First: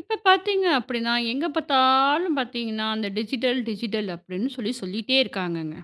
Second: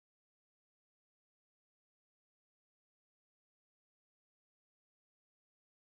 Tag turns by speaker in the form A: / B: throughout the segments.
A: இப்ப பார்த்தீங்க அப்படின்னா, எங்க பார்த்தாலும் பார்த்தீங்கன்னா, அந்த டிஜிட்டல் அப்படின்னு சொல்லி சொல்லிட்டே இருக்காங்கங்க.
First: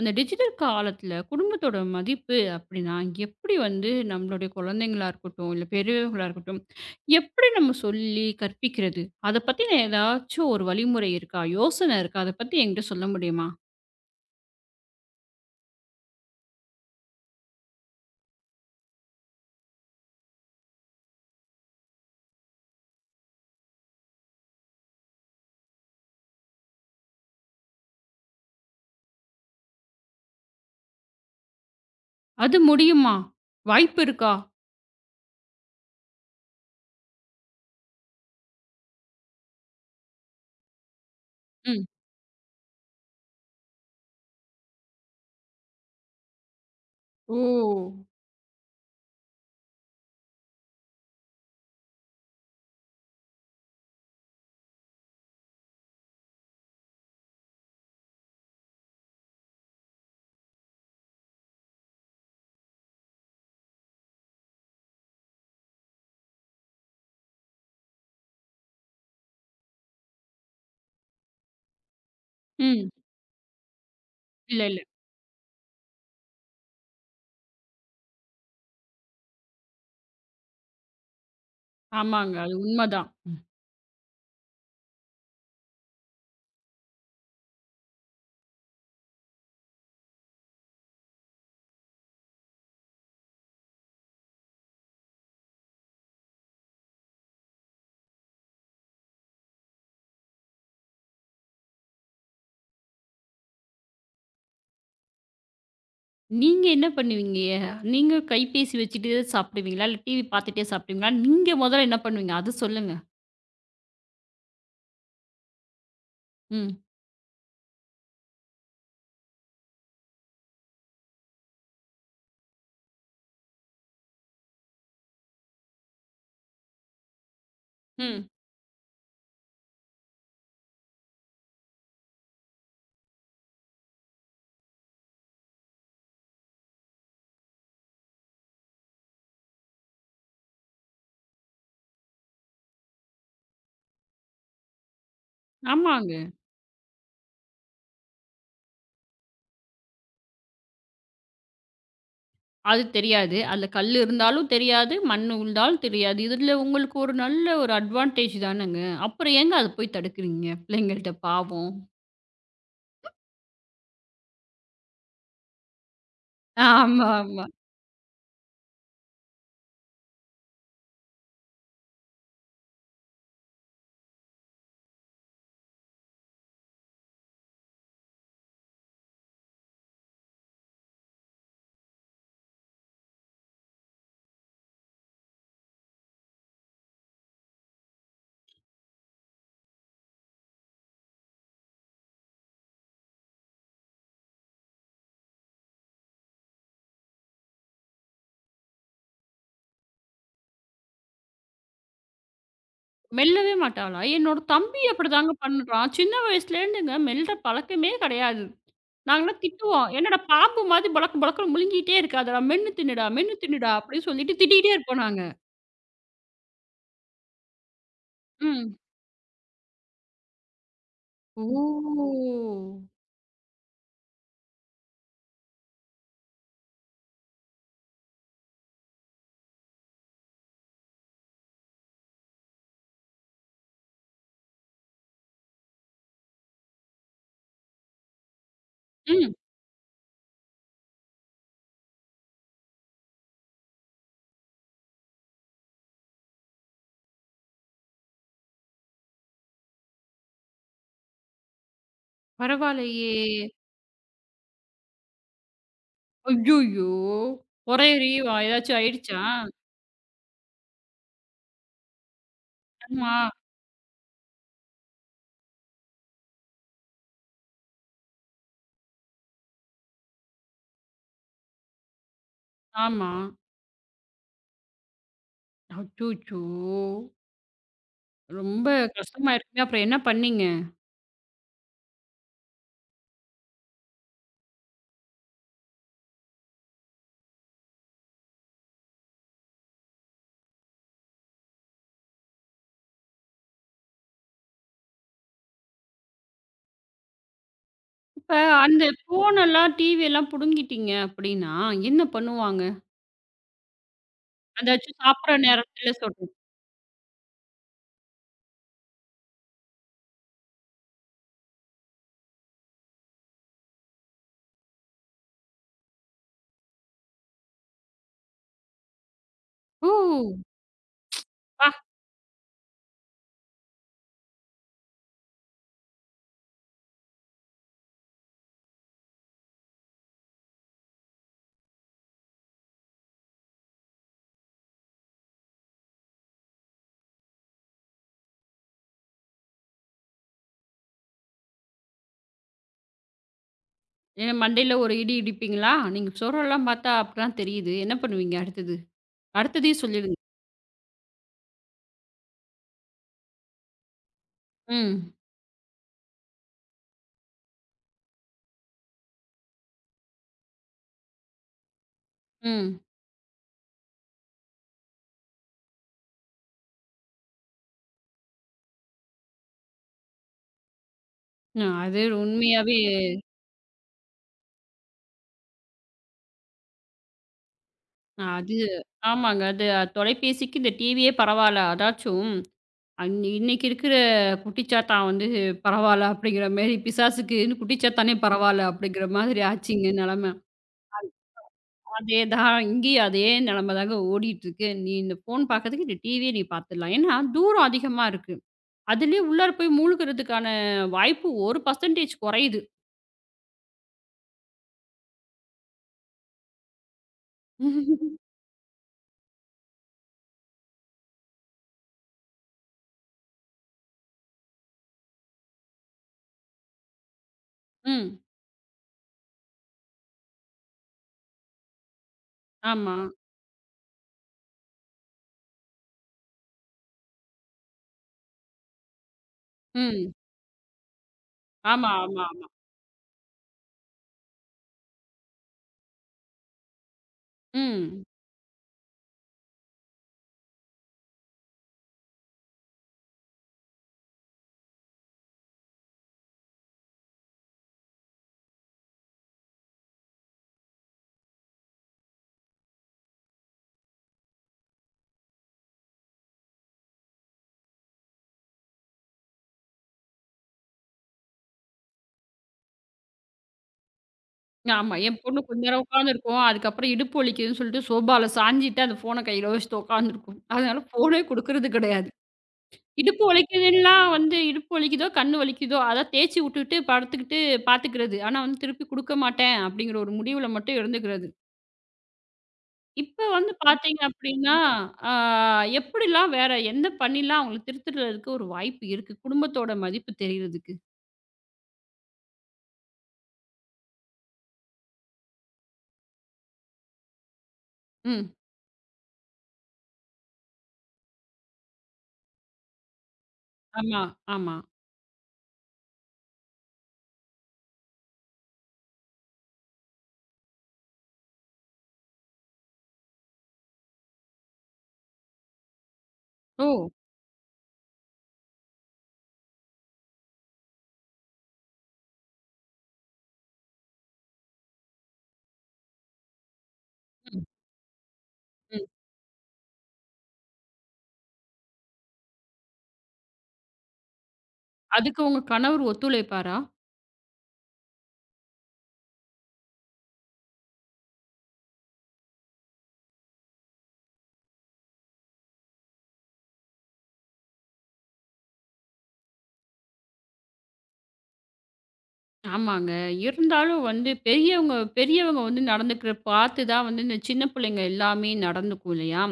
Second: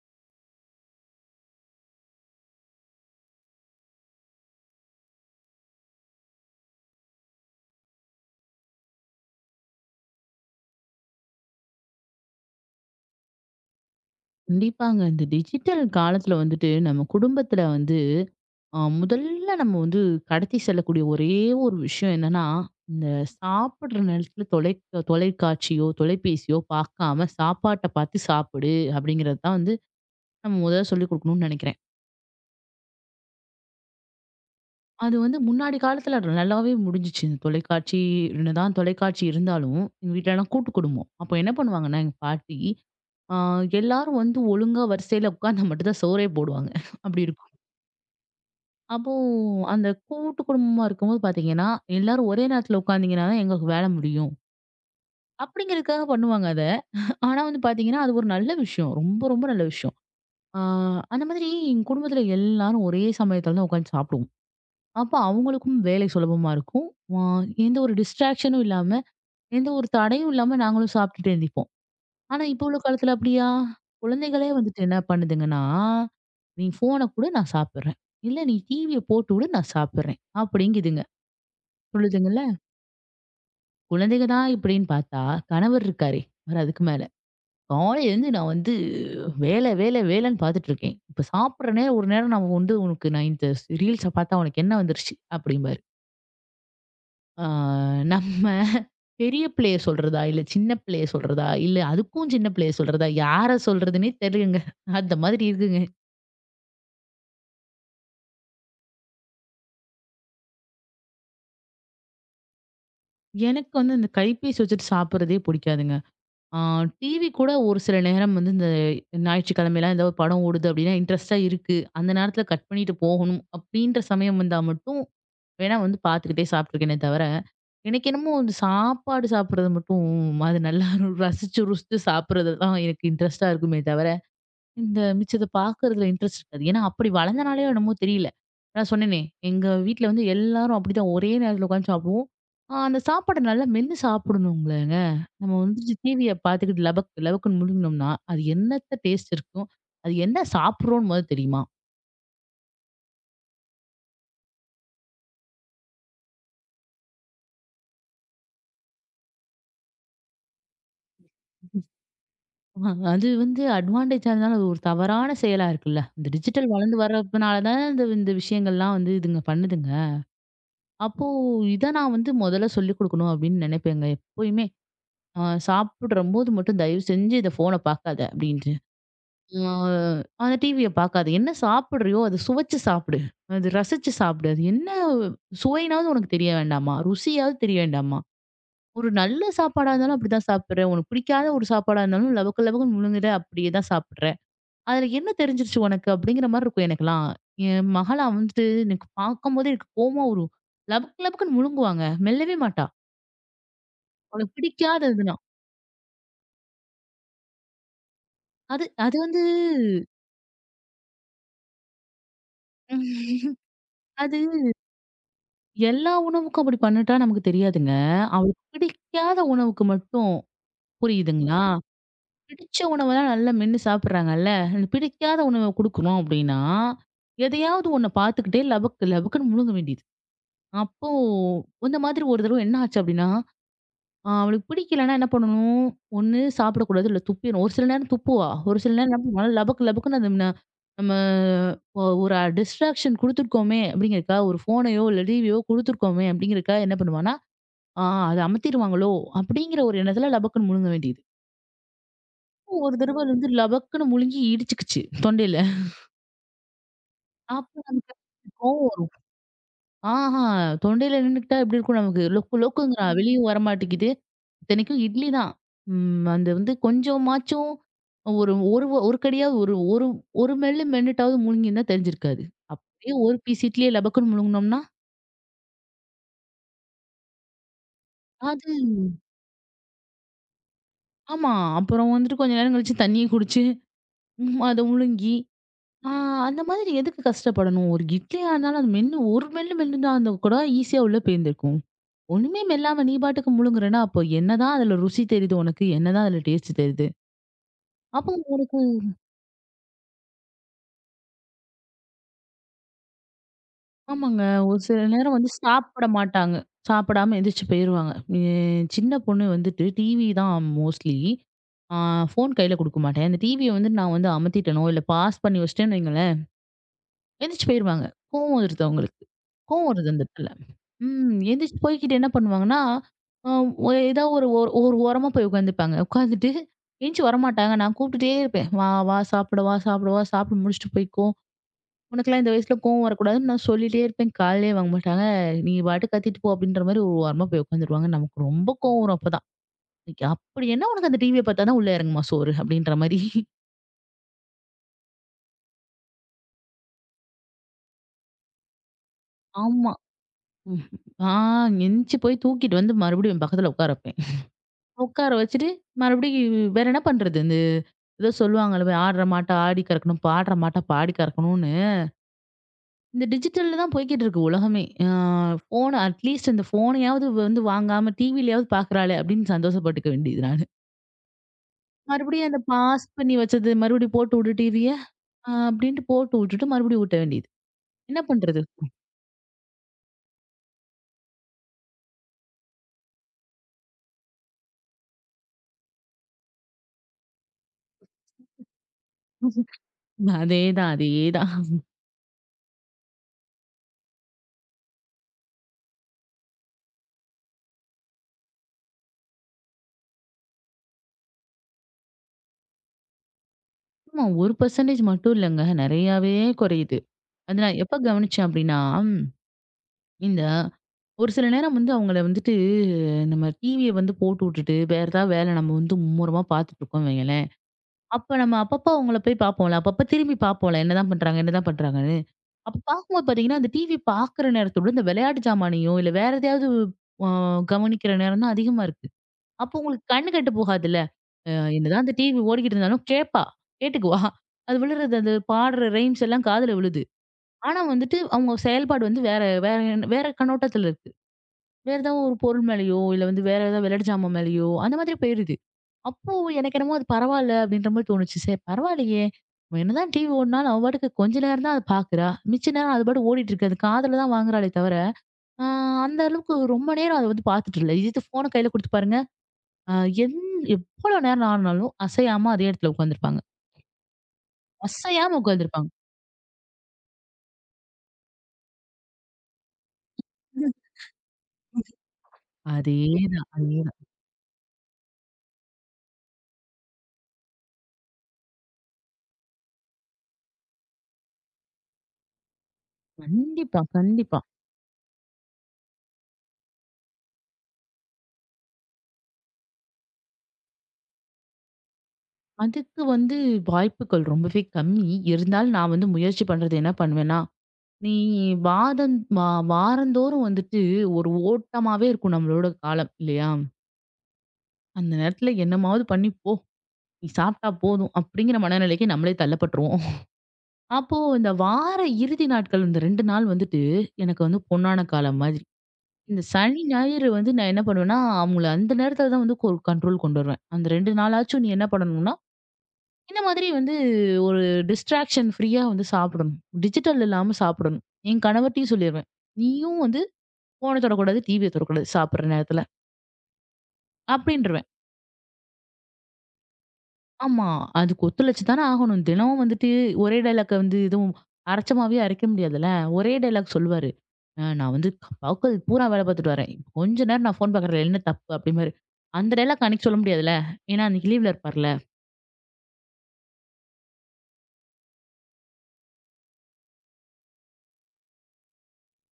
A: அந்த டிஜிட்டல் காலத்தில குடும்பத்தோட மதிப்பு அப்படின்னா, எப்படி வந்து நம்மளுடைய குழந்தைங்களா இருக்கட்டும், இல்ல பெரியவர்களா இருக்கட்டும், எப்படி நம்ம சொல்லி கற்பிக்கிறது? அத பத்தின ஏதாச்சும் ஒரு வழிமுறை இருக்கா? யோசனை இருக்கா? அத பத்தி என்கிட்ட சொல்ல முடியுமா?
B: கண்டிப்பாங்க. இந்த டிஜிட்டல் காலத்துல வந்துட்டு நம்ம குடும்பத்துல வந்து முதல்ல நம்ம வந்து கடத்தி செல்லக்கூடிய ஒரே ஒரு விஷயம் என்னன்னா, இந்த சாப்பிடுற நேரத்துல தொலைக்காட்சியோ, தொலைபேசியோ பார்க்காம சாப்பாட்ட பார்த்து சாப்பிடு அப்படிங்கிறது தான் வந்து நம்ம முதல்ல சொல்லிக் குடுக்கணும்னு நெனைக்கிறேன்.
A: அது முடியுமா? வாய்ப்பு இருக்கா?
B: அது வந்து முன்னாடி காலத்துல அது நல்லாவே முடிஞ்சுச்சு. இந்த தொலைக்காட்சி என்னதான் தொலைக்காட்சி இருந்தாலும், எங்க வீட்லலாம் கூட்டு குடும்பம். அப்போ என்ன
A: ம்.
B: பண்ணுவாங்கன்னா, எங்க பாட்டி, அ எல்லாரும் வந்து ஒழுங்கா வரிசையில உட்கார்ந்தா மட்டும் தான் சோறே போடுவாங்க. அப்படி
A: ஓ!
B: இருக்கும். அப்போ அந்த கூட்டு குடும்பமா இருக்கும்போது பாத்தீங்கன்னா, எல்லாரும் ஒரே நேரத்துல உட்கார்ந்தீங்கன்னா தான் எங்களுக்கு வேலை முடியும். அப்படிங்கிறதுக்காக பண்ணுவாங்க அத. ஆனா வந்து பாத்தீங்கன்னா, அது ஒரு நல்ல விஷயம். ரொம்ப, ரொம்ப நல்ல விஷயம். ஆ அந்த மாதிரி எங்க குடும்பத்துல எல்லாரும் ஒரே சமயத்துல தான் உட்காந்து சாப்பிடுவோம். அப்ப அவங்களுக்கும் வேலை சுலபமா இருக்கும். ஆ எந்த ஒரு டிஸ்ட்ராக்ஷனும் இல்லாம, எந்த ஒரு தடையும் இல்லாம நாங்களும் சாப்பிட்டுட்டு எந்திப்போம். ஆனா இப்போ உள்ள
A: ம்.
B: காலத்துல அப்படியா? குழந்தைகளே
A: இல்ல, இல்ல.
B: வந்துட்டு என்ன பண்ணுதுங்கன்னா, "நீ ஃபோன குடு நான் சாப்பிடுறேன். இல்ல நீ டிவிய போட்டு விடு நான் சாப்பிடுறேன்" அப்படிங்குதுங்க.
A: ஆமாங்க.
B: பொழுதுங்கள்ல,
A: அது உண்மதான்.
B: குழந்தைங்க தான் இப்படின்னு பார்த்தா, கணவர் இருக்காரே! அவர் அதுக்கு மேல. காலையிலேருந்து நான் வந்து வேல, வேல, வேலைன்னு பார்த்துட்டு இருக்கேன். இப்ப சாப்பிடுற நேரம் ஒரு நேரம் நம்ம வந்து உனக்கு நான் இந்த ரீல்ஸ பார்த்தா உனக்கு எண்ணம் வந்துருச்சு அப்படிம்பாரு. ஆ நம்ம பெரிய பிள்ளைய சொல்றதா? இல்ல சின்ன பிள்ளைய சொல்றதா? இல்ல அதுக்கும் சின்ன பிள்ளைய சொல்றதா? யார சொல்றதுன்னே தெரியலங்க. அந்த மாதிரி இருக்குங்க.
A: நீங்க என்ன பண்ணுவீங்க? நீங்க கைபேசி வச்சுட்டு சாப்பிடுவீங்களா? இல்ல டிவி பார்த்துட்டே சாப்பிடுவீங்களா? நீங்க முதல்ல என்ன பண்ணுவீங்க? அது சொல்லுங்க.
B: எனக்கு வந்து இந்த கைபேசி வச்சுட்டு சாப்பிடுறதே பிடிக்காதுங்க. ஆ
A: ம்.
B: டிவி கூட ஒரு சில நேரம் வந்து இந்த ஞாயிற்றுக்கிழமைலாம் ஏதாவது படம் ஓடுது அப்படின்னா இன்ட்ரெஸ்டா இருக்கு. அந்த நேரத்துல கட் பண்ணிட்டு போகணும் அப்படின்ற சமயம் வந்தா மட்டும் வேணா வந்து பார்த்துக்கிட்டே சாப்பிட்டுருக்கேனே தவிர, எனக்கு
A: ம்.
B: என்னமோ இந்த சாப்பாடு சாப்பிடுறது மட்டும் அது நல்லா ரசிச்சு ருசிச்சு சாப்பிடுறது தான் எனக்கு இன்ட்ரெஸ்ட்டா இருக்குமே தவிர இந்த மிச்சத்த பார்க்கறதுல இன்ட்ரெஸ்ட் இருக்காது. ஏன்னா அப்படி வளர்ந்தனாலயோ என்னமோ தெரியல. நான் சொன்னேனே, எங்க வீட்ல வந்து எல்லாரும் அப்படிதான் ஒரே நேரத்துல உட்காந்து சாப்பிடுவோம். அந்த சாப்பாட நல்லா மென்னு சாப்பிடணும்லங்க. நம்ம வந்துட்டு
A: ஆமாங்க.
B: டிவிய பார்த்துக்கிட்டு லபக் லபக்குன்னு முழுங்குனோம்னா, அது என்னத்த டேஸ்ட் இருக்கும்? அது என்ன சாப்பிடுறோம்னு மொத தெரியுமா?
A: அது தெரியாது. அதுல கல்லு இருந்தாலும் தெரியாது, மண் உழுந்தாலும் தெரியாது. இதுல உங்களுக்கு ஒரு நல்ல ஒரு அட்வான்டேஜ் தானங்க. அப்புறம் ஏங்க அத போய் தடுக்குறீங்க? பிள்ளைங்கள்ட்ட பாவம்.
B: அது வந்து அட்வான்டேஜா இருந்தாலும் அது ஒரு தவறான செயலா இருக்குல்ல. இந்த டிஜிட்டல் வளர்ந்து
A: ஆமா, ஆமா.
B: வர்றதுனால தான் இந்த இந்த விஷயங்கள்லாம் வந்து இதுங்க பண்ணுதுங்க. அப்போ இத நான் வந்து முதல்ல சொல்லிக் குடுக்கணும் அப்படின்னு நினைப்பேங்க எப்பயுமே. சாப்பிடும்போது மட்டும் தயவு செஞ்சு இந்த ஃபோன பார்க்காத அப்படின்ட்டு. ஆ அந்த டிவிய பார்க்காத. என்ன சாப்பிடுறியோ அத சுவைச்சு சாப்பிடு. அது ரசிச்சு சாப்பிடு. அது என்ன சுவைனாவது உனக்கு தெரிய வேண்டாமா? ருசியாவது தெரிய வேண்டாமா? ஒரு நல்ல சாப்பாடா இருந்தாலும் அப்படிதான் சாப்பிடுற. உனக்கு பிடிக்காத ஒரு சாப்பாடா இருந்தாலும் லபக்கு லபக்குன்னு முழுங்குற. அப்படியே தான் சாப்பிடுற. அதுல என்ன தெரிஞ்சிருச்சு உனக்கு? அப்படிங்கிற மாரி இருக்கும் எனக்கெல்லாம். என் மகள்லாம் வந்துட்டு எனக்கு பார்க்கும்போதே எனக்கு கோவமா வரும். லபக்கு லபக்குன்னு முழுங்குவாங்க. மெல்லவே மாட்டா.
A: மெல்லவே மாட்டாளா? என்னோட
B: அவளுக்கு
A: தம்பி அப்படிதாங்க
B: பிடிக்காததுன்னா.
A: பண்றான். சின்ன வயசுலேருந்துங்க மெல்ற பழக்கமே கிடையாது.
B: அது அது
A: நாங்கலாம்
B: வந்து
A: திட்டுவோம். "என்னடா பாம்பு மாதிரி பளக்கு பளக்குன்னு முழுங்கிட்டே இருக்கு. அத மென்னு தின்னுடா, மென்னு தின்னுடா" அப்படின்னு
B: அது
A: சொல்லிட்டு திட்டிட்டே இருப்போம் நாங்க.
B: எல்லா உணவுக்கும் அப்படி பண்ணிட்டா நமக்கு தெரியாதுங்க. அவளுக்கு
A: ம்.
B: பிடிக்காத உணவுக்கு மட்டும் புரியுதுங்களா?
A: ஓ!
B: பிடிச்ச உணவெல்லாம் நல்லா மென்னு சாப்பிடுறாங்கல்ல. அந்த பிடிக்காத உணவ குடுக்குறோம் அப்படின்னா, எதையாவது ஒண்ண பார்த்துக்கிட்டே லபக்கு லபக்குன்னு முழுங்க வேண்டியது. அப்போ இந்த மாதிரி ஒரு தடவ என்ன ஆச்சு அப்படின்னா, அவளுக்கு பிடிக்கலன்னா என்ன பண்ணணும்? ஒண்ணு சாப்பிடக்கூடாது, இல்ல துப்பிடணும். ஒரு சில நேரம் துப்புவா. ஒரு சில நேரம் என்ன
A: ம்.
B: பண்ணுவா, லபக்கு லபக்குன்னு அது ந நம்ம ஒரு டிஸ்ட்ராக்ஷன் குடுத்துருக்கோமே அப்படிங்கிறதுக்காக, ஒரு ஃபோனையோ, இல்ல டிவியோ குடுத்துருக்கோமே அப்படிங்கிறதுக்காக என்ன பண்ணுவான்னா, ஆ அத அமத்திருவாங்களோ! அப்பிடிங்கிற ஒரு எண்ணத்துல லபக்குன்னு முழுங்க வேண்டியது. ஒரு
A: பரவாயில்லையே!
B: தடவ வந்து லபக்குன்னு முழுங்கி இடிச்சுக்கிச்சு தொண்டையில.
A: அய்யய்யோ!
B: அப்ப நமக்கு
A: ஒரையறிவா ஏதாச்சும்
B: இருக்கும்.
A: ஆயிடுச்சா?
B: ஆஹா! தொண்டையில நின்னுக்கிட்டா எப்பிடி இருக்கும் நமக்கு? லொக்கு லொக்குங்கிறா!
A: ஆமா,
B: வெளியும் வரமாட்டேங்குது. இத்தனைக்கும் இட்லி தான். ம் அந்த வந்து கொஞ்சமாச்சும் ஒரு ஒரு ஒரு கடியா ஒரு ஒரு ஒரு மெல்லு மென்னுட்டாவது முழுங்கியிருந்தா தெரிஞ்சிருக்காது.
A: ஆமா.
B: அப்பிடியே ஒரு பீஸ் இட்லிய லபக்குன்னு முழுங்குனோம்னா,
A: அச்சச்சோ! ரொம்ப
B: அது
A: கஷ்டமாயிருக்குமே. அப்புறம் என்ன பண்ணீங்க?
B: ஆமா. அப்புறம் வந்துட்டு கொஞ்ச நேரம் கழிச்சு தண்ணிய குடிச்சு, ம் அத முழுங்கி ஆ அந்த மாதிரி எதுக்கு கஷ்டப்படணும்? ஒரு இட்லியா இருந்தாலும் அது மென்னு ஒரு மெல்லு மெல்லுனா அந்த கூட ஈஸியா உள்ள போயிருந்திருக்கும். ஒண்ணுமே மெல்லாம நீ பாட்டுக்கு முழுங்குறேன்னா, அப்போ என்னதான் அதுல ருசி தெரியுது உனக்கு? என்னதான் அதுல டேஸ்ட் தெரியுது? அப்போ
A: இப்ப
B: உனக்கு
A: அந்த ஃபோனெல்லாம், டிவியெல்லாம் புடுங்கிட்டீங்க அப்படின்னா, என்ன பண்ணுவாங்க?
B: ஆமாங்க. ஒரு
A: அதாச்சும்
B: சில நேரம்
A: சாப்பிடுற
B: வந்து
A: நேரத்துல
B: சாப்பிட
A: சொல்றேன்.
B: மாட்டாங்க. சாப்பிடாம எந்திரிச்சு போயிருவாங்க. எ சின்ன பொண்ணு வந்துட்டு டிவி தான் மோஸ்ட்லி. ஆ ஃபோன் கையில குடுக்க மாட்டேன். அந்த டிவிய வந்து நான் வந்து அமத்திட்டேனோ, இல்ல பாஸ் பண்ணி வச்சுட்டேன்னு வைங்களேன், எந்திரிச்சு போயிருவாங்க. கோவம் வருது அவங்களுக்கு. கோவம் வருது அந்த
A: ஓ!
B: இடத்துல. ம்.
A: பா
B: எந்திரிச்சு போய்க்கிட்டு என்ன பண்ணுவாங்கன்னா, அ ஒ ஏதாவது ஒரு ஒரு ஒரு ஓரமா போய் உட்காந்துப்பாங்க. உட்காந்துட்டு எந்திச்சு வரமாட்டாங்க. நான் கூப்பிட்டுட்டே இருப்பேன். "வா, வா சாப்பிட வா, சாப்பிட வா, சாப்பிட்டு முடிச்சுட்டு போய்க்கோ. உனக்கெல்லாம் இந்த வயசுல கோவம் வரக்கூடாதுன்னு" நான் சொல்லிட்டே இருப்பேன். காதுலயே வாங்க மாட்டாங்க. "நீ பாட்டுக்கு கத்திட்டு போ" அப்படின்ற மாரி ஒரு ஓரமா போய் உட்காந்துருவாங்க. நமக்கு ரொம்ப கோவம் வரும் அப்பதான். இன்னைக்கு "அப்படி என்ன உனக்கு அந்த டிவிய பார்த்தா தான் உள்ள இறங்குமா சோறு?" அப்படின்ற மாரி.
A: ஏன்னா மண்டையில ஒரு இடி இடிப்பீங்களா? நீங்க சொல்றதெல்லாம் பார்த்தா அப்படிதான் தெரியுது. என்ன பண்ணுவீங்க அடுத்தது? அடுத்ததையும்
B: ஆமா.
A: சொல்லிடுங்க.
B: ம். ஆ எந்திச்சு போய் தூக்கிட்டு வந்து மறுபடியும் என் பக்கத்துல உட்கார வைப்பேன்.
A: ம்,
B: உட்கார வச்சுட்டு, மறுபடியும் வேற என்ன பண்றது? இந்த ஏதோ சொல்லுவாங்கல்ல, "ஆடுற மாட்ட ஆடி கறக்கணும், பாடுற மாட்ட பாடி கறக்கணும்னு."
A: ம்.
B: இந்த டிஜிட்டல்ல தான் போய்க்கிட்டு இருக்கு உலகமே. ஃபோன் அட்லீஸ்ட் இந்த ஃபோனையாவது வந்து வாங்காம டிவிலயாவது பார்க்குறாளே அப்படின்னு சந்தோஷப்பட்டுக்க வேண்டியது நானு.
A: அது
B: மறுபடியும் அந்த
A: உண்மையாவே
B: பாஸ் பண்ணி வச்சது மறுபடியும் போட்டு விடு டிவிய, அப்படின்ட்டு போட்டு விட்டுட்டு மறுபடியும் ஊட்ட வேண்டியது. என்ன
A: அது
B: பண்றது?
A: ஆமாங்க. அது தொலைபேசிக்கு இந்த டிவியே பரவால்ல. அதாச்சும் இன்னைக்கு இருக்கிற குட்டிச்சாத்தான் வந்து பரவால்ல அப்படிங்கிற மாரி, பிசாசுக்கு குட்டிச்சாத்தானே பரவால்ல அப்படிங்கிற மாதிரி ஆச்சுங்க நெலம.
B: அதேதான், அதேதான்.
A: அதேதான் இங்கேயும் அதே நெலம தாங்க ஓடிட்டு இருக்கு. நீ இந்த ஃபோன் பார்க்கறதுக்கு இந்த டிவிய நீ பார்த்துடலாம். ஏன்னா தூரம் அதிகமா இருக்கு. அதிலயே உள்ளார போய் மூழ்குறதுக்கான வாய்ப்பு 1% குறையுது.
B: ஆமா 1% மட்டும் இல்லங்க. நெறையாவே குறையுது. அது நான் எப்ப கவனிச்சேன் அப்படின்னா, இந்த ஒரு சில நேரம் வந்து அவங்கள வந்துட்டு நம்ம டிவிய வந்து போட்டு விட்டுட்டு, வேற ஏதாவது வேலை நம்ம வந்து மும்முரமா பார்த்துட்டு இருக்கோம்ன்னு வைங்களேன்.
A: ம்.
B: அப்ப நம்ம அப்பப்போ அவங்கள போய் பார்ப்போம்ல. அப்பப்போ திரும்பி பார்ப்போம்ல. என்னதான் பண்றாங்க? என்னதான் பண்றாங்கன்னு. அப்ப
A: ஆமா.
B: பார்க்கும்போது பார்த்தீங்கன்னா, அந்த டிவி பார்க்குற நேரத்தோட இந்த விளையாட்டு ஜாமானையும், இல்ல வேற எதையாவது அ கவனிக்கிற நேரம் தான் அதிகமா இருக்கு. அப்போ உங்களுக்கு
A: ம்.
B: கண்ணு கெட்டு போகாதுல்ல. அ
A: ஆமா,
B: என்னதான் அந்த
A: ஆமா,
B: டிவி
A: ஆமா.
B: ஓடிக்கிட்டு இருந்தாலும் கேட்பா. கேட்டுக்குவா. அது விழுறது அது பாடுற ரைம்ஸ் எல்லாம் காதுல விழுது. ஆனா
A: ம்.
B: வந்துட்டு அவங்க செயல்பாடு வந்து வேற வேற வேற கண்ணோட்டத்துல இருக்கு. வேற ஏதாவது ஒரு பொருள் மேலயோ, இல்ல வந்து வேற ஏதாவது விளையாட்டு ஜாமான் மேலயோ, அந்த மாதிரி போயிருது. அப்போ எனக்கு என்னமோ அது பரவால்ல அப்படின்ற மாரி தோணுச்சு. சரி பரவாயில்லையே! அவ என்னதான் டிவி ஓடுனாலும், அவ பாட்டுக்கு கொஞ்ச நேரம் தான் அத பார்க்குறா. மிச்ச நேரம் அது பாட்டுக்கு ஓடிட்டு இருக்கு. அது காதுல தான் வாங்குறாளே தவிர, ஆ அந்த அளவுக்கு ரொம்ப நேரம் அத வந்து பார்த்துட்டு இல்ல. இது ஃபோன கையில குடுத்து பாருங்க. அ என் எவ்வளோ நேரம் ஆனாலும் அசையாம அதே இடத்துல உட்கார்ந்துருப்பாங்க.
A: ஆமா. என்
B: அசையாம
A: பொண்ணு கொஞ்ச நேரம்
B: உட்கார்ந்துருப்பாங்க.
A: உட்காந்துருக்கும். அதுக்கப்புறம் இடுப்பு வலிக்குதுன்னு சொல்லிட்டு சோபால சாஞ்சிட்டு அந்த ஃபோன கையில வச்சுட்டு உட்காந்துருக்கும். அதனால ஃபோனே குடுக்குறது கிடையாது. இடுப்பு
B: அதேதான், அதேதான்.
A: வலிக்குதுன்லாம் வந்து இடுப்பு வலிக்குதோ, கண்ணு வலிக்குதோ அத தேய்ச்சு விட்டுட்டு படுத்துக்கிட்டு பார்த்துக்கிறது. ஆனா வந்து திருப்பி குடுக்க மாட்டேன் அப்படிங்கிற ஒரு முடிவுல மட்டும் இருந்துக்கிறது. இப்ப வந்து
B: கண்டிப்பா,
A: பார்த்தீங்க
B: கண்டிப்பா.
A: அப்டின்னா, ஆ எப்படிலாம் வேற என்ன பண்ணிலாம் அவங்கள திருத்துறதுக்கு ஒரு வாய்ப்பு இருக்கு? குடும்பத்தோட மதிப்பு தெரியறதுக்கு.
B: அதுக்கு வந்து வாய்ப்புகள் ரொம்பவே கம்மி. இருந்தாலும் நான் வந்து முயற்சி பண்றது என்ன பண்ணுவேன்னா, நீ
A: ம்.
B: வாதம் வா வாரந்தோறும் வந்துட்டு ஒரு ஓட்டமாவே இருக்கும் நம்மளோட காலம் இல்லையா?
A: ஆமா, ஆமா.
B: அந்த நேரத்துல என்னமாவது பண்ணி போ! நீ சாப்பிட்டா போதும் அப்படிங்கிற மனநிலைக்கு நம்மளே தள்ளப்பட்டுருவோம். அப்போ இந்த வார இறுதி நாட்கள் இந்த 2 நாள் வந்துட்டு எனக்கு வந்து பொன்னான காலம் மாதிரி. இந்த சனி,
A: ஓ!
B: ஞாயிறு வந்து நான் என்ன பண்ணுவேன்னா, அவங்கள அந்த நேரத்துல தான் வந்து ஒரு கண்ட்ரோல் கொண்டு வருவேன். அந்த 2 நாளாச்சும் நீ என்ன பண்ணணும்னா, இந்த மாதிரி வந்து ஒரு டிஸ்ட்ராக்ஷன் ஃப்ரீயா வந்து சாப்பிடணும். டிஜிட்டல்
A: ம்,
B: இல்லாம சாப்பிடணும். என்
A: ம்.
B: கணவர்ட்டயும் சொல்லிருவேன். நீயும் வந்து ஃபோன தொடக்கூடாது, டிவிய தொடக்கூடாது சாப்பிடுற நேரத்துல. அப்டின்ருவேன்.
A: அதுக்கு உங்க கணவர் ஒத்துழைப்பாரா?
B: ஆமா. அதுக்கு ஒத்துழைச்சு தானே ஆகணும். தினமும் வந்துட்டு ஒரே டயலாக்க வந்து எதுவும் அரைச்ச மாவே அரைக்க முடியாதுல்ல. ஒரே டயலாக் சொல்லுவாரு. நான் வந்து பகல் பூரா வேல பார்த்துட்டு வரேன். இப்ப கொஞ்ச நேரம் நான் ஃபோன் பார்க்குறதுல என்ன தப்பு? அப்டிம்பாரு. அந்த டயலாக் அன்னைக்கு சொல்ல முடியாதுல்ல. ஏன்னா அன்னைக்கு லீவ்ல இருப்பார்ல.
A: ஆமாங்க. இருந்தாலும் வந்து பெரியவங்க பெரியவங்க வந்து நடந்துக்கிற பார்த்து தான் வந்து இந்த சின்ன பிள்ளைங்க எல்லாமே நடந்துக்கும் இல்லையா?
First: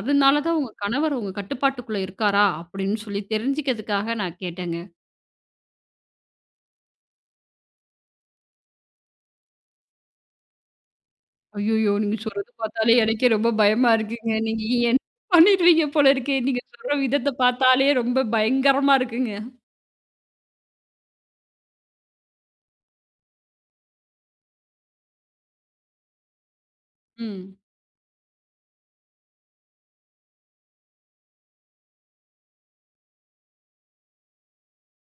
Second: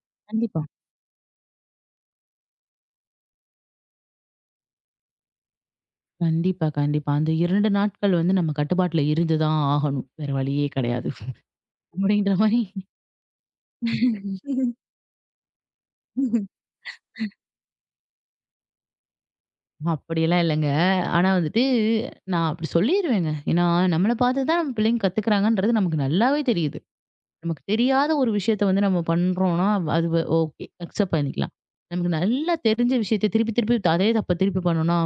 A: அதனால தான்
B: கண்டிப்பா.
A: உங்க கணவர் உங்க கட்டுப்பாட்டுக்குள்ள இருக்காரா? அப்படின்னு சொல்லி தெரிஞ்சுக்கிறதுக்காக நான் கேட்டேங்க.
B: கண்டிப்பா, கண்டிப்பா. அந்த 2 நாட்கள் வந்து நம்ம கட்டுப்பாட்டுல இருந்து தான் ஆகணும். வேற வழியே கிடையாது.
A: ஐயய்யோ! நீங்க
B: அப்டின்ற
A: சொல்றது
B: மாரி
A: பார்த்தாலே எனக்கே ரொம்ப பயமா இருக்குங்க. நீங்க என்ன பண்ணிடுவீங்க போல இருக்கே! நீங்க சொல்ற விதத்த பார்த்தாலே ரொம்ப பயங்கரமா இருக்குங்க.
B: அப்படியெல்லாம் இல்லங்க. ஆனா வந்துட்டு, நான் அப்படி சொல்லிருவேங்க. ஏன்னா, நம்மள பார்த்து தான் நம்ம பிள்ளைங்க கத்துக்கிறாங்கன்றது நமக்கு நல்லாவே தெரியுது.
A: ம்.
B: நமக்கு தெரியாத ஒரு விஷயத்த வந்து நம்ம பண்றோம்னா, அது வ ஓகே. அக்செப்ட் பண்ணிக்கலாம். நமக்கு நல்லா தெரிஞ்ச விஷயத்த திருப்பி, திருப்பி அதே தப்ப திருப்பி பண்ணோம்னா,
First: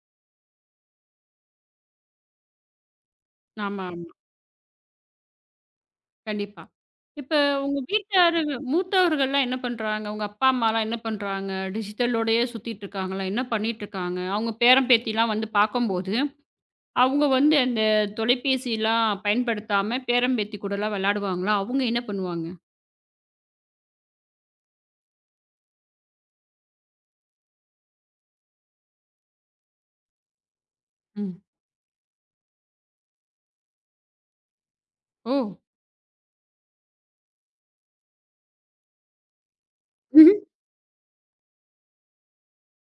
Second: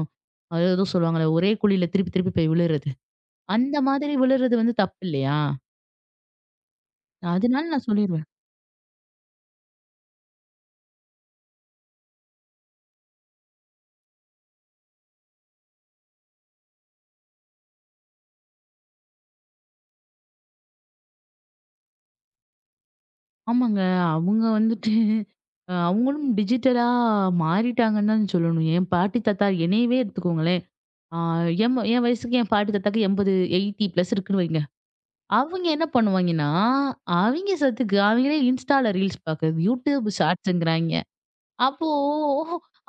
B: அது ஏதோ சொல்லுவாங்கல்ல, ஒரே குழியில திருப்பி, திருப்பி போய் விழுறது. அந்த
A: ஆமா, ஆமா.
B: மாதிரி விழுறது வந்து தப்பு இல்லையா?
A: கண்டிப்பா. இப்ப
B: அதனால
A: உங்க
B: நான் சொல்லிருவேன்.
A: வீட்டாரு மூத்தவர்கள்லாம் என்ன பண்றாங்க? உங்க அப்பா, அம்மாலாம் என்ன பண்றாங்க? டிஜிட்டலோடயே சுத்திட்டு இருக்காங்களா? என்ன பண்ணிட்டு இருக்காங்க? அவங்க பேரன், பேத்திலாம் வந்து பார்க்கும்போது, அவங்க வந்து அந்த தொலைபேசிலாம் பயன்படுத்தாம பேரன், பேத்தி கூடலாம் விளையாடுவாங்களா? அவங்க என்ன பண்ணுவாங்க?
B: ஆமாங்க. அவங்க வந்துட்டு அவங்களும் டிஜிட்டலா மாறிட்டாங்கன்னு தான் சொல்லணும். என் பாட்டி, தாத்தா என்னையவே எடுத்துக்கோங்களேன். ஆ
A: ம்.
B: எம் என் வயசுக்கு என் பாட்டி தாத்தாக்கு 80 பிளஸ் இருக்குன்னு வைங்க.
A: ஓ!
B: அவங்க என்ன பண்ணுவாங்கன்னா, அவிங்க சத்துக்கு அவங்களே Instaல ரீல்ஸ் பார்க்குறது, YouTube
A: ம்ஹ்ம்.
B: ஷார்ட்ஸ்ங்கிறாய்ங்க. அப்போ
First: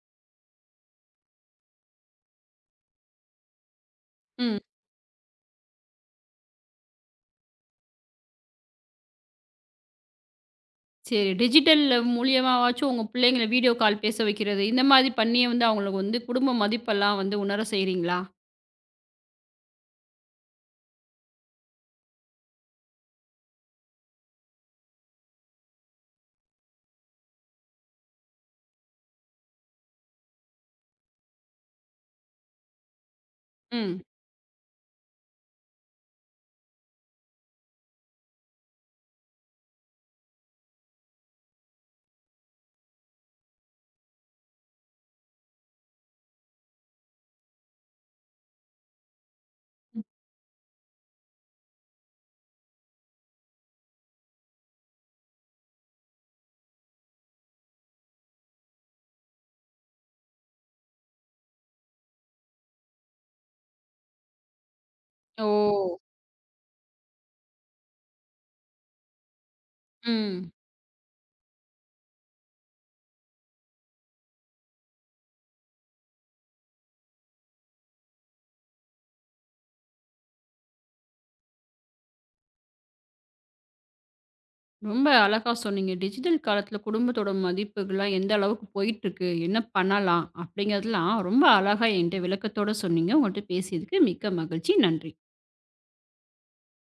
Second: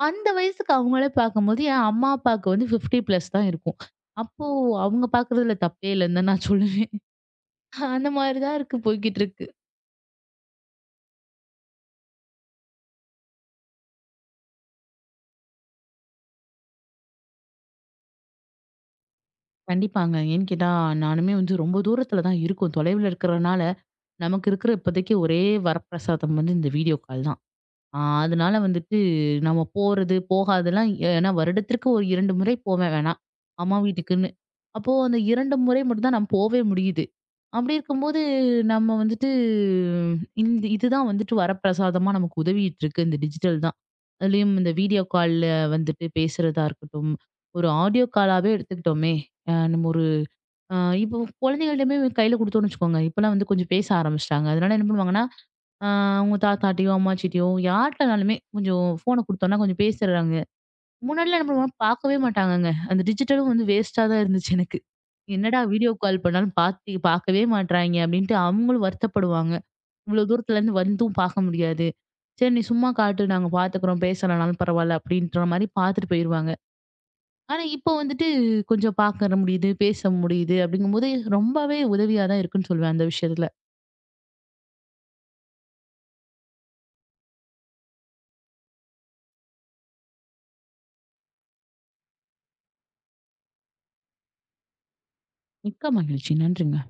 B: அந்த வயசுக்கு அவங்களே பார்க்கும்போது, என் அம்மா அப்பாவுக்கு வந்து 50 பிளஸ் தான் இருக்கும். அப்போ
A: ம்.
B: அவங்க பார்க்குறதுல தப்பே இல்லன்னு தான் நான் சொல்லுவேன். அந்த மாதிரி தான் இருக்கு போய்க்கிட்டு இருக்கு.
A: சரி. டிஜிட்டல் மூலியமாவாச்சும் உங்க பிள்ளைங்கள வீடியோ கால் பேச வைக்கிறது, இந்த மாதிரி பண்ணியே வந்து அவங்களுக்கு வந்து குடும்ப மதிப்பெல்லாம் வந்து உணர செய்றீங்களா?
B: கண்டிப்பாங்க. ஏன்னு கேட்டா, நானுமே வந்து ரொம்ப தூரத்துல தான் இருக்கோம். தொலைவுல இருக்கிறனால, நமக்கு இருக்கிற இப்போதைக்கு ஒரே வரப்பிரசாதம் வந்து இந்த வீடியோ கால் தான். ஆ அதனால வந்துட்டு நம்ம போறது, போகாதெல்லாம் ஏன்னா வருடத்திற்கு ஒரு 2 முறை போவேன் வேணா. அம்மா
A: ம்.
B: வீட்டுக்குன்னு. அப்போ அந்த 2 முறை மட்டும் தான் நான் போவே முடியுது. அப்படி இருக்கும்போது நம்ம வந்துட்டு இந்த இதுதான் வந்துட்டு வரப்பிரசாதமா நமக்கு உதவிட்டு இருக்கு. இந்த டிஜிட்டல் தான். அதுலயும் இந்த வீடியோ கால்ல வந்துட்டு பேசுறதா இருக்கட்டும். ஒரு ஆடியோ காலாவே எடுத்துக்கிட்டோமே, அ நம்ம ஒரு அ இப்போ குழந்தைகள்ட்டயுமே கையில குடுத்தோம்னு வச்சுக்கோங்க. இப்பலாம் வந்து கொஞ்சம் பேச ஆரம்பிச்சுட்டாங்க. அதனால என்ன பண்ணுவாங்கன்னா, ஆ அவங்க தாத்தாட்டியோ, அம்மாச்சிட்டியோ யார்ட்டனாலுமே கொஞ்சம் ஃபோன குடுத்தோம்னா கொஞ்சம் பேசிடுறாங்க. முன்னாடிலாம் என்ன பண்ணுவாங்க பார்க்கவே மாட்டாங்கங்க. அந்த டிஜிட்டலும் வந்து வேஸ்ட்டா தான் இருந்துச்சு எனக்கு.
A: ஓ!
B: என்னடா வீடியோ கால் பண்ணாலும் பாத்து பார்க்கவே மாட்றாய்ங்க அப்டின்ட்டு அவங்களும் வருத்தப்படுவாங்க. இவ்ளோ
A: ம்.
B: தூரத்துலருந்து வந்தும் பார்க்க முடியாது. சரி நீ சும்மா காட்டு நாங்க பார்த்துக்குறோம், பேசலனாலும் பரவால்ல அப்டின்ற மாரி பார்த்துட்டு போயிருவாங்க. ஆனா இப்போ வந்துட்டு கொஞ்சம் பார்க்கற முடியுது, பேச முடியுது அப்டிங்கும்போது ரொம்பவே உதவியா தான் இருக்குன்னு சொல்லுவேன் அந்த விஷயத்துல.
A: ரொம்ப அழகா சொன்னீங்க. டிஜிட்டல் காலத்துல குடும்பத்தோட மதிப்புகள்லாம் எந்த அளவுக்கு போயிட்டுருக்கு? என்ன பண்ணலாம்? அப்படிங்கிறதெல்லாம் ரொம்ப அழகா என்ட்ட விளக்கத்தோட சொன்னீங்க. உங்கள்ட்ட பேசியதுக்கு மிக்க மகிழ்ச்சி. நன்றி.
B: மிக்க மகிழ்ச்சி. நன்றிங்க.